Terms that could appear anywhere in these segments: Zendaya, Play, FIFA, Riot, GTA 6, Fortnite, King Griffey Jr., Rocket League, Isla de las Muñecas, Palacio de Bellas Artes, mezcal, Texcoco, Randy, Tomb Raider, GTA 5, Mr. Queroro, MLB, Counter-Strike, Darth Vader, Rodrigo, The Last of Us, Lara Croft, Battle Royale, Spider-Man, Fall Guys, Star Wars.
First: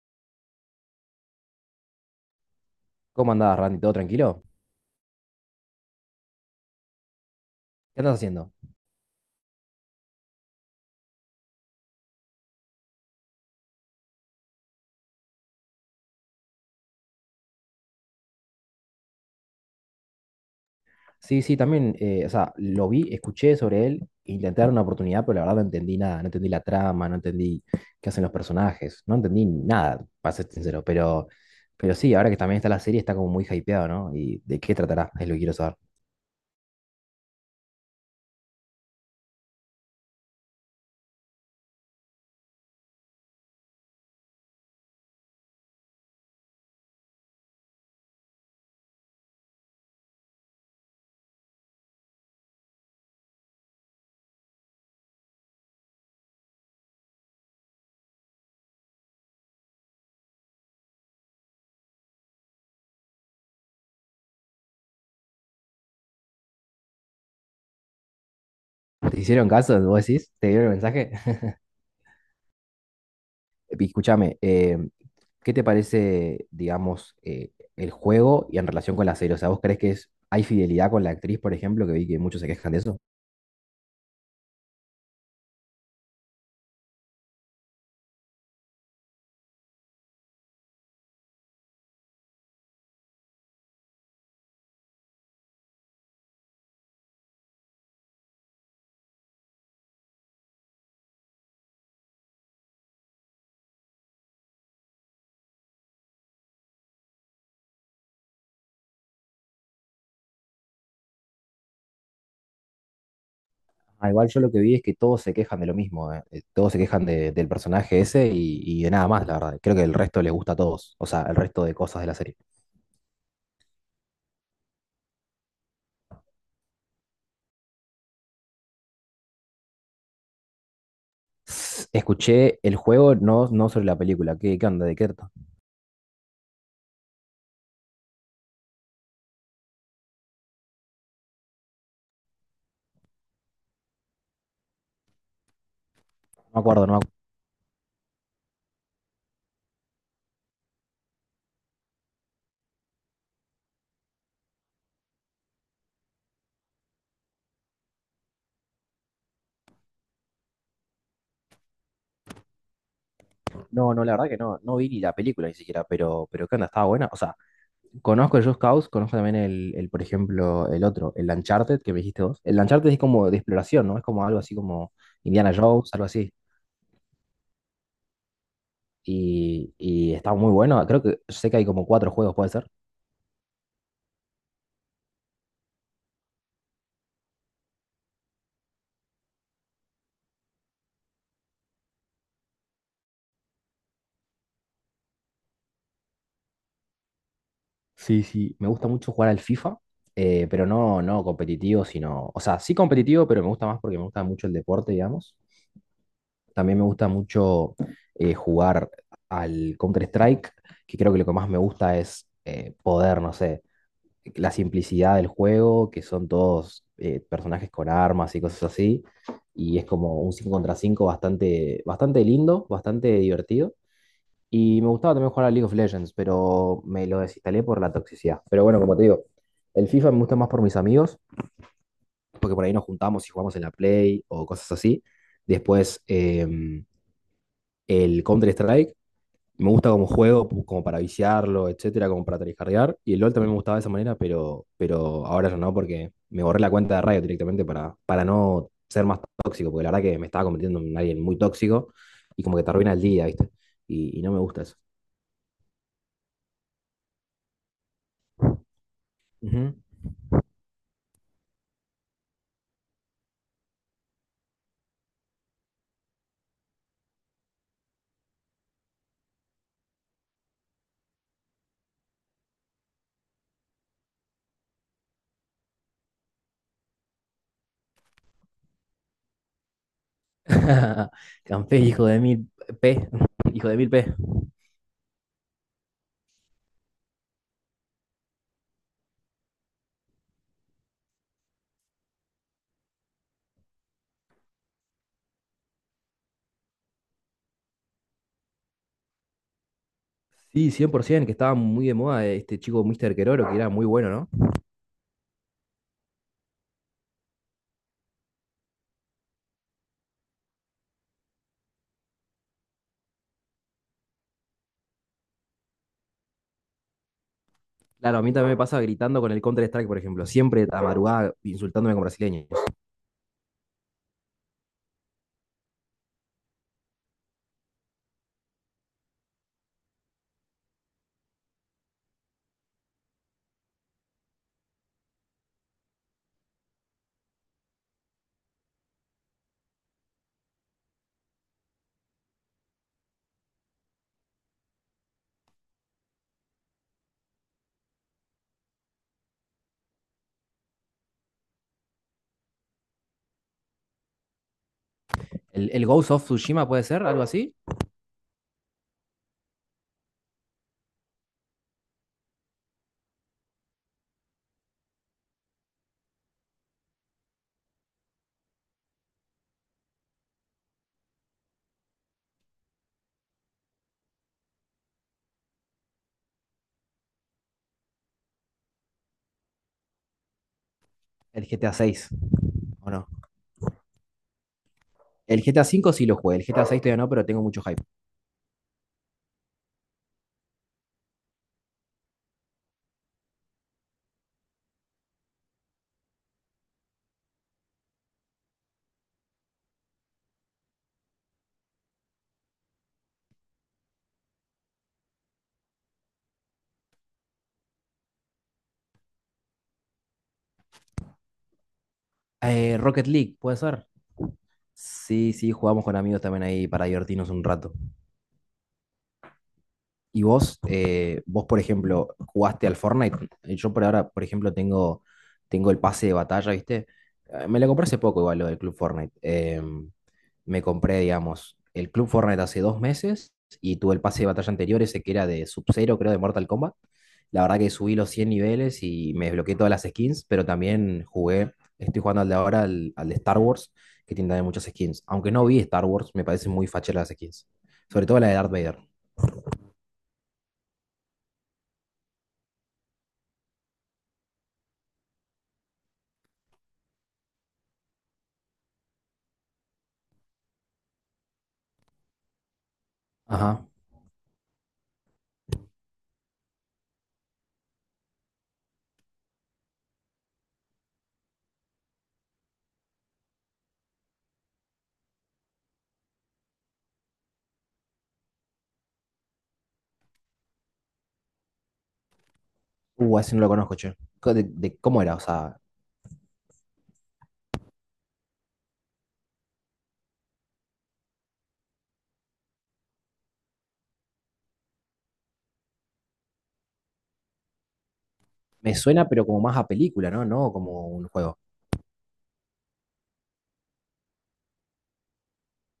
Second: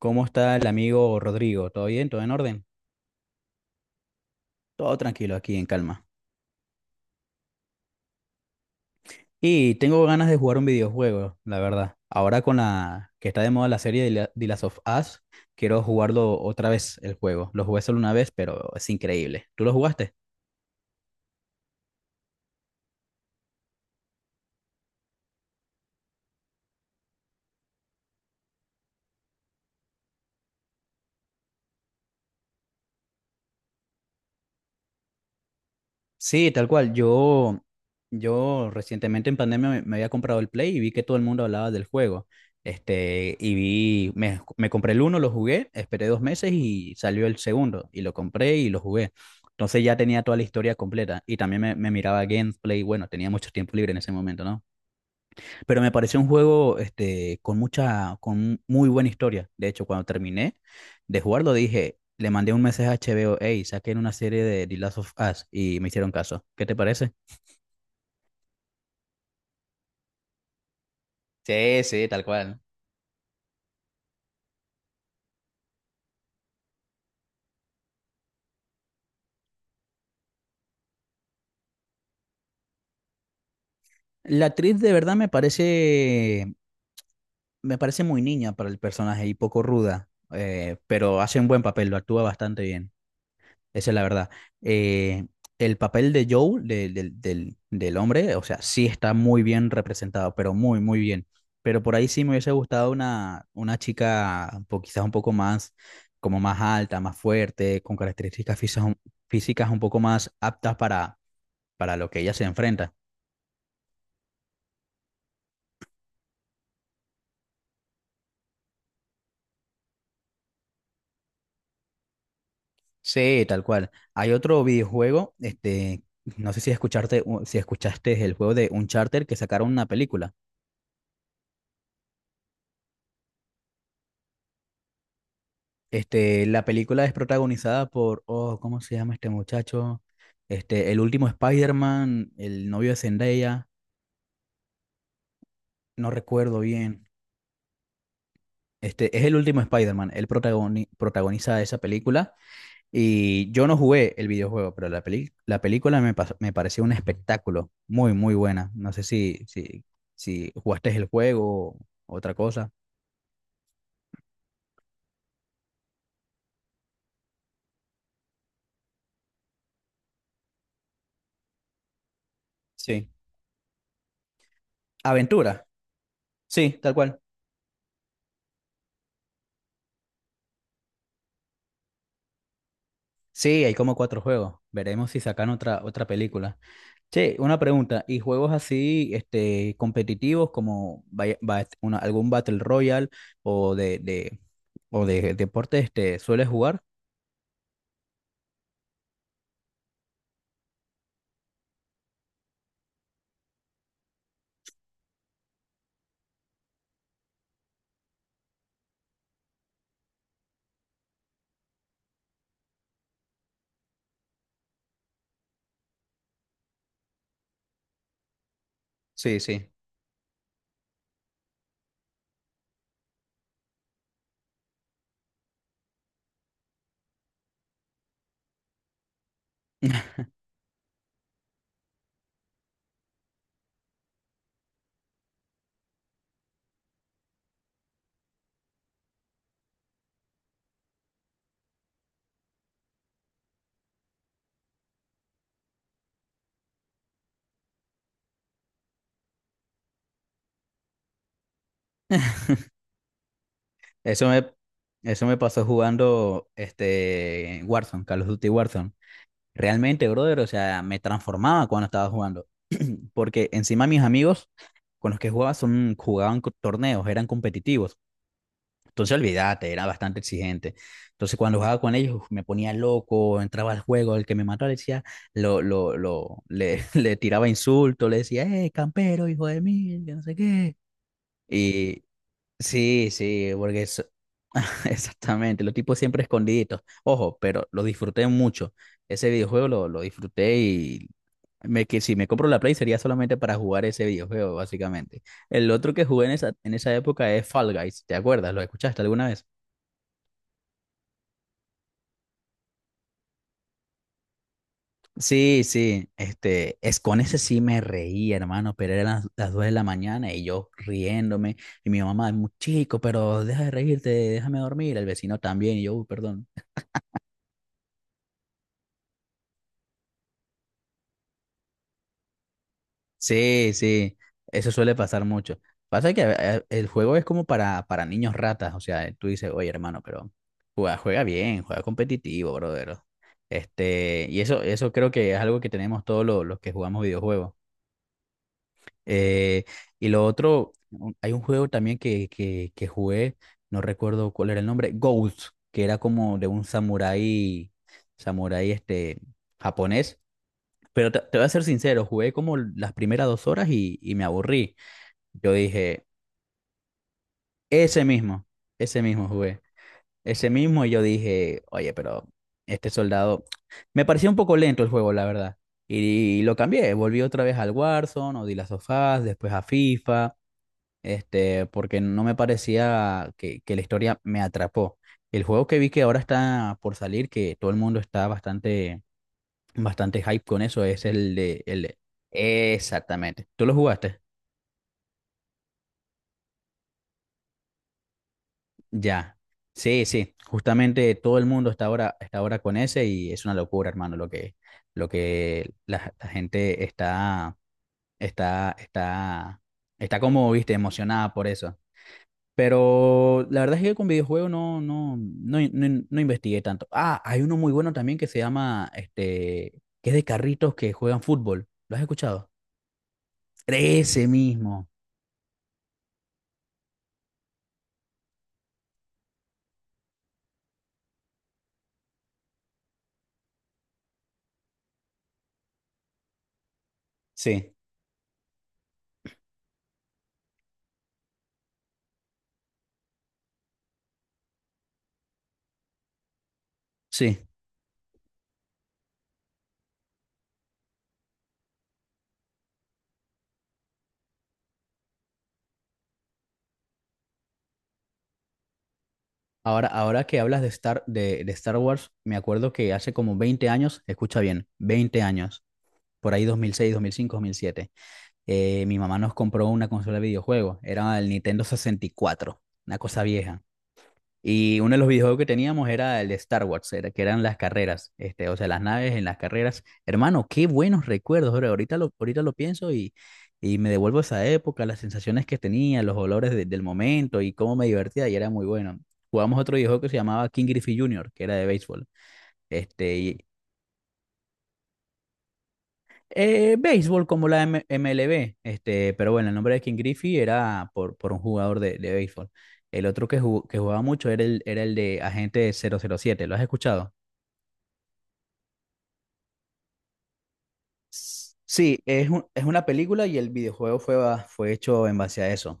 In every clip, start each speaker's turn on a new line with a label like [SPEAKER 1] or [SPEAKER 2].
[SPEAKER 1] ¿Cómo está el amigo Rodrigo? ¿Todo bien? ¿Todo en orden?
[SPEAKER 2] ¿Cómo andás, Randy? ¿Todo tranquilo?
[SPEAKER 1] Todo tranquilo aquí, en calma.
[SPEAKER 2] ¿Qué andas haciendo?
[SPEAKER 1] Y tengo ganas de jugar un videojuego, la verdad. Ahora con la que está de moda la serie de The Last of Us, quiero jugarlo otra vez el juego. Lo jugué solo una vez, pero es increíble. ¿Tú lo jugaste?
[SPEAKER 2] Sí, sí, también, o sea, lo vi, escuché sobre él, intenté dar una oportunidad, pero la verdad no entendí nada, no entendí la trama, no entendí qué hacen los personajes, no entendí nada, para ser sincero, pero sí, ahora que también está la serie, está como muy hypeado, ¿no? ¿Y de qué tratará? Es lo que quiero saber.
[SPEAKER 1] Sí, tal cual. Yo recientemente en pandemia me había comprado el Play y vi que todo el mundo hablaba del juego. Este, y vi, me compré el uno, lo jugué, esperé dos meses y salió el segundo. Y lo compré y lo jugué. Entonces ya tenía toda la historia completa. Y también me miraba gameplay. Bueno, tenía mucho tiempo libre en ese momento, ¿no? Pero me pareció un juego este, con mucha, con muy buena historia. De hecho, cuando terminé de jugarlo, dije, le mandé un mensaje a HBO, hey, saquen una serie de The Last of Us. Y me hicieron caso. ¿Qué te parece?
[SPEAKER 2] ¿Te hicieron caso? ¿Vos decís? ¿Te dieron el mensaje?
[SPEAKER 1] Sí, sí, tal cual.
[SPEAKER 2] Y escúchame, ¿qué te parece, digamos, el juego y en relación con la serie? O sea, ¿vos crees que es, hay fidelidad con la actriz, por ejemplo, que vi que muchos se quejan de eso?
[SPEAKER 1] La actriz de verdad me parece muy niña para el personaje y poco ruda, pero hace un buen papel, lo actúa bastante bien, esa es la verdad. Eh, el papel de Joe, del hombre, o sea, sí está muy bien representado, pero muy, muy bien. Pero por ahí sí me hubiese gustado una chica quizás un poco más, como más alta, más fuerte, con características físicas un poco más aptas para lo que ella se enfrenta.
[SPEAKER 2] Ah, igual yo lo que vi es que todos se quejan de lo mismo, todos se quejan del personaje ese y de nada más, la verdad. Creo que el resto les gusta a todos, o sea, el resto de cosas de la serie.
[SPEAKER 1] Sí, tal cual. Hay otro videojuego, este, no sé si escucharte, si escuchaste el juego de Uncharted que sacaron una película.
[SPEAKER 2] Escuché el juego, no, no sobre la película. ¿Qué onda? ¿De qué trata?
[SPEAKER 1] Este, la película es protagonizada por, oh, ¿cómo se llama este muchacho? Este, el último Spider-Man, el novio de Zendaya, no
[SPEAKER 2] No
[SPEAKER 1] recuerdo
[SPEAKER 2] me acuerdo,
[SPEAKER 1] bien. Este, es el último Spider-Man, él protagoniza esa película. Y yo no jugué el videojuego, pero la la película me, me pareció un espectáculo muy, muy buena. No sé si jugaste el juego o otra cosa.
[SPEAKER 2] no, no, la verdad que no, no vi ni la película ni siquiera, pero ¿qué onda? ¿Estaba buena? O sea, conozco el Just Cause, conozco también el, por ejemplo, el otro, el Uncharted, que me dijiste vos. El Uncharted es
[SPEAKER 1] Sí.
[SPEAKER 2] como de exploración, ¿no? Es como algo así como Indiana
[SPEAKER 1] Aventura,
[SPEAKER 2] Jones, algo así.
[SPEAKER 1] sí, tal cual.
[SPEAKER 2] Y está muy bueno. Creo que sé que hay como cuatro juegos, puede ser.
[SPEAKER 1] Sí, hay como cuatro juegos. Veremos si sacan otra, otra película. Che, una pregunta. ¿Y juegos así, este, competitivos como algún Battle Royale o de, de, o de deporte, este, sueles jugar?
[SPEAKER 2] Sí, sí, me gusta mucho jugar al FIFA, pero no, no competitivo, sino, o sea, sí competitivo, pero me gusta más porque me gusta mucho el deporte, digamos. También me gusta mucho jugar al Counter-Strike, que creo que lo que más me gusta es poder, no sé, la simplicidad del juego, que son todos personajes con armas y cosas así,
[SPEAKER 1] Sí, sí.
[SPEAKER 2] y es como un 5 contra 5 bastante, bastante lindo, bastante divertido. Y me gustaba también jugar a League of Legends, pero me lo desinstalé por la toxicidad. Pero bueno, como te digo, el FIFA me gusta más por mis amigos, porque por ahí nos juntamos y jugamos en la Play o cosas así. Después, el Counter-Strike me gusta como juego, como para viciarlo, etcétera, como para tryhardear. Y el LoL también me gustaba de esa manera, pero ahora ya no, porque me borré la cuenta de Riot directamente para no ser más tóxico, porque la verdad que me estaba convirtiendo en alguien muy tóxico y como que te arruina el día, ¿viste? Y
[SPEAKER 1] Eso
[SPEAKER 2] no me
[SPEAKER 1] me,
[SPEAKER 2] gusta eso.
[SPEAKER 1] eso me pasó jugando este Warzone, Call of Duty Warzone. Realmente, brother, o sea, me transformaba cuando estaba jugando. Porque encima mis amigos con los que jugaba son, torneos, eran competitivos. Entonces, olvídate, era bastante exigente. Entonces, cuando jugaba con ellos, uf, me ponía loco, entraba al juego, el que me mató le decía, le tiraba insultos, le decía, campero, hijo de mil, que no sé
[SPEAKER 2] Campé,
[SPEAKER 1] qué.
[SPEAKER 2] hijo de mil P,
[SPEAKER 1] Sí, sí,
[SPEAKER 2] hijo de
[SPEAKER 1] porque
[SPEAKER 2] mil
[SPEAKER 1] eso...
[SPEAKER 2] P.
[SPEAKER 1] Exactamente, los tipos siempre escondiditos. Ojo, pero lo disfruté mucho. Ese videojuego lo disfruté y me, que si me compro la Play sería solamente para jugar ese videojuego, básicamente. El otro que jugué en esa época es Fall Guys, ¿te acuerdas? ¿Lo escuchaste alguna vez?
[SPEAKER 2] Sí, 100%, que estaba muy de moda este chico Mr. Queroro, que era muy bueno, ¿no?
[SPEAKER 1] Sí, sí, este, es con ese sí me reía, hermano, pero eran las 2 de la mañana y yo riéndome y mi mamá, muy chico, pero deja de reírte, déjame dormir, el vecino también y yo, "Uy, perdón".
[SPEAKER 2] Claro, a mí también me pasa gritando con el Counter-Strike, por ejemplo, siempre a la madrugada insultándome con brasileños.
[SPEAKER 1] Sí, sí, eso suele pasar mucho. Pasa que el juego es como para niños ratas, o sea, tú dices, oye, hermano, pero juega, juega bien, juega competitivo, brother. Este, y eso creo que es algo que tenemos todos los, que jugamos videojuegos. Eh, y lo otro, hay un juego también que jugué, no recuerdo cuál era el nombre, Ghost, que era como de un samurái, samurái este, japonés. Pero te voy a ser sincero, jugué como las primeras 2 horas y me aburrí. Yo
[SPEAKER 2] ¿El
[SPEAKER 1] dije,
[SPEAKER 2] Ghost of Tsushima puede ser algo así?
[SPEAKER 1] ese mismo, ese mismo jugué, ese mismo, y yo dije, oye, pero este soldado, me pareció un poco lento el juego, la verdad, y, lo cambié, volví otra vez al Warzone, o The Last of Us, después a FIFA, este, porque no me parecía que la historia me atrapó. El juego que vi que ahora está por salir, que todo el mundo está bastante, bastante hype con eso, es
[SPEAKER 2] El GTA 6, ¿o no?
[SPEAKER 1] Exactamente, ¿tú lo jugaste?
[SPEAKER 2] El GTA 5 sí lo jugué, el GTA 6 todavía no, pero tengo mucho hype.
[SPEAKER 1] Ya, sí, sí, justamente todo el mundo está ahora con ese y es una locura, hermano, lo que la gente está, está, está como, viste, emocionada por eso. Pero la verdad es que con videojuegos no investigué tanto. Ah, hay uno muy bueno también que se llama, este, que es de carritos que juegan fútbol. ¿Lo has escuchado?
[SPEAKER 2] Rocket League, ¿puede ser?
[SPEAKER 1] Ese mismo.
[SPEAKER 2] Sí, sí, jugamos con amigos también ahí para divertirnos un rato. Y vos, por ejemplo, jugaste al Fortnite. Yo por ahora, por ejemplo, tengo el pase de batalla, ¿viste? Me lo
[SPEAKER 1] Sí,
[SPEAKER 2] compré hace poco igual, lo del Club Fortnite. Me compré, digamos, el Club Fortnite hace 2 meses y tuve el pase de batalla anterior, ese que era de Sub-Zero, creo, de Mortal Kombat.
[SPEAKER 1] sí.
[SPEAKER 2] La verdad que subí los 100 niveles y me desbloqueé todas las skins, pero también jugué, estoy jugando al de ahora, al de Star Wars, que tiene también muchas skins. Aunque no vi Star Wars, me parecen muy facheras las skins. Sobre todo la de Darth Vader.
[SPEAKER 1] Ahora, ahora que hablas de Star, de Star Wars, me acuerdo que hace como 20 años, escucha bien, 20 años, por ahí 2006, 2005, 2006, 2006, 2005, 2007, mi mamá nos compró una consola de videojuegos, era el Nintendo 64, una cosa vieja.
[SPEAKER 2] Ajá.
[SPEAKER 1] Y uno de los videojuegos que teníamos era el de Star Wars, era, que eran las carreras, este, o sea, las naves en las carreras. Hermano, qué buenos recuerdos, bro. Ahorita lo pienso y me devuelvo a esa época, las sensaciones que tenía, los olores del momento y cómo me divertía y era muy bueno. Jugamos otro videojuego que se llamaba King Griffey Jr., que era de béisbol. Este,
[SPEAKER 2] Ese no
[SPEAKER 1] y,
[SPEAKER 2] lo conozco, che. De cómo era? O sea,
[SPEAKER 1] béisbol como la MLB, este, pero bueno, el nombre de King Griffey era por un jugador de béisbol. El otro que jugaba mucho era el de Agente 007, ¿lo has escuchado?
[SPEAKER 2] me suena, pero como más a película, ¿no? No como un juego.
[SPEAKER 1] Sí, es es una película y el videojuego fue, fue hecho en base a eso.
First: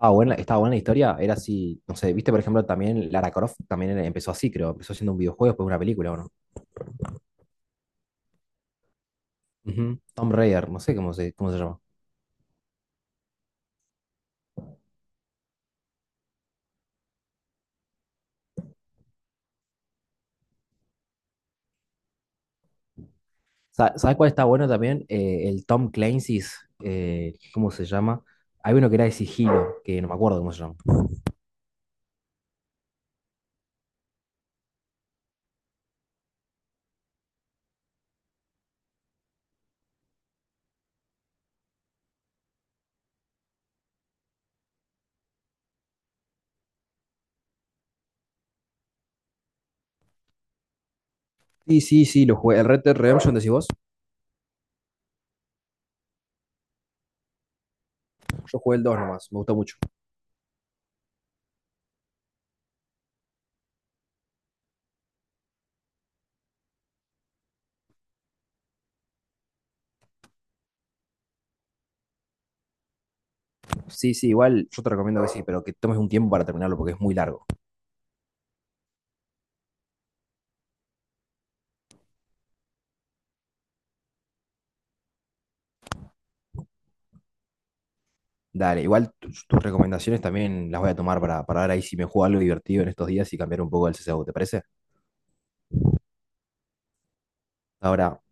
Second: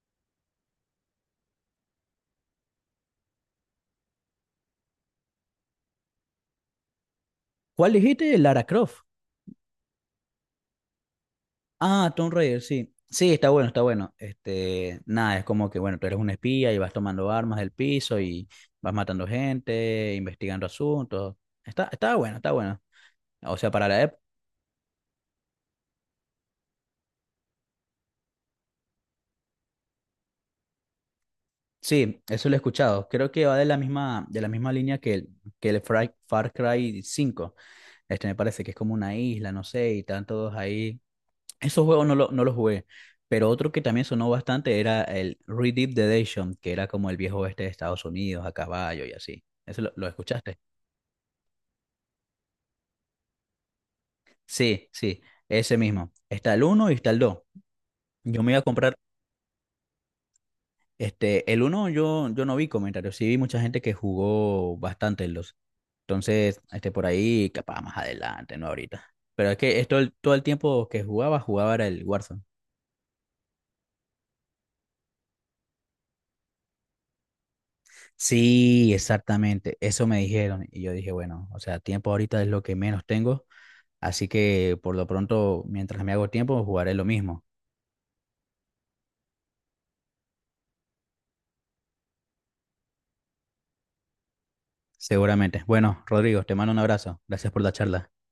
[SPEAKER 2] Ah, buena, estaba buena la historia, era así, no sé, viste, por ejemplo, también Lara Croft también empezó así, creo. Empezó siendo un videojuego, después una película, ¿o no?
[SPEAKER 1] ¿Cuál dijiste? Lara Croft.
[SPEAKER 2] Ujú. Tomb Raider, no sé cómo se llama.
[SPEAKER 1] Ah, Tomb Raider, sí. Sí, está bueno, está bueno. Este, nada, es como que, bueno, tú eres un espía y vas tomando armas del piso y vas matando gente, investigando asuntos. Está, está bueno, está bueno. O sea, para la
[SPEAKER 2] ¿Sabes
[SPEAKER 1] ep-
[SPEAKER 2] cuál está bueno también? El Tom Clancy's, ¿cómo se llama? Hay uno que era de sigilo, que no me acuerdo cómo se llama.
[SPEAKER 1] Sí, eso lo he escuchado. Creo que va de la misma línea que el Far Cry 5. Este me parece que es como una isla, no sé, y están todos ahí. Esos juegos no, no los jugué, pero otro que también sonó bastante era el Red Dead Redemption, que era como el viejo oeste de Estados Unidos, a caballo y así. ¿Eso lo escuchaste?
[SPEAKER 2] Sí, sí, sí, lo jugué. ¿El Red Dead Redemption decís vos?
[SPEAKER 1] Sí, sí, ese mismo. Está el uno y está el 2. Yo me
[SPEAKER 2] Yo
[SPEAKER 1] iba a
[SPEAKER 2] jugué el
[SPEAKER 1] comprar,
[SPEAKER 2] dos, nomás, me gustó mucho.
[SPEAKER 1] este, el uno, yo no vi comentarios, sí vi mucha gente que jugó bastante en los. Entonces, este, por ahí, capaz más adelante, no ahorita. Pero es que esto, todo el tiempo que jugaba, jugaba era el Warzone.
[SPEAKER 2] Sí, sí, igual yo te recomiendo que sí, pero que tomes un tiempo para terminarlo porque es muy largo.
[SPEAKER 1] Sí, exactamente, eso me dijeron y yo dije, bueno, o sea, tiempo ahorita es lo que menos tengo, así que por lo pronto, mientras me hago tiempo, jugaré lo mismo,
[SPEAKER 2] Dale, igual tus recomendaciones también las voy a tomar para ver ahí si me juego algo divertido en estos días y cambiar un poco el CSGO, ¿te parece?
[SPEAKER 1] seguramente. Bueno, Rodrigo, te mando un abrazo, gracias por la charla.
[SPEAKER 2] Ahora,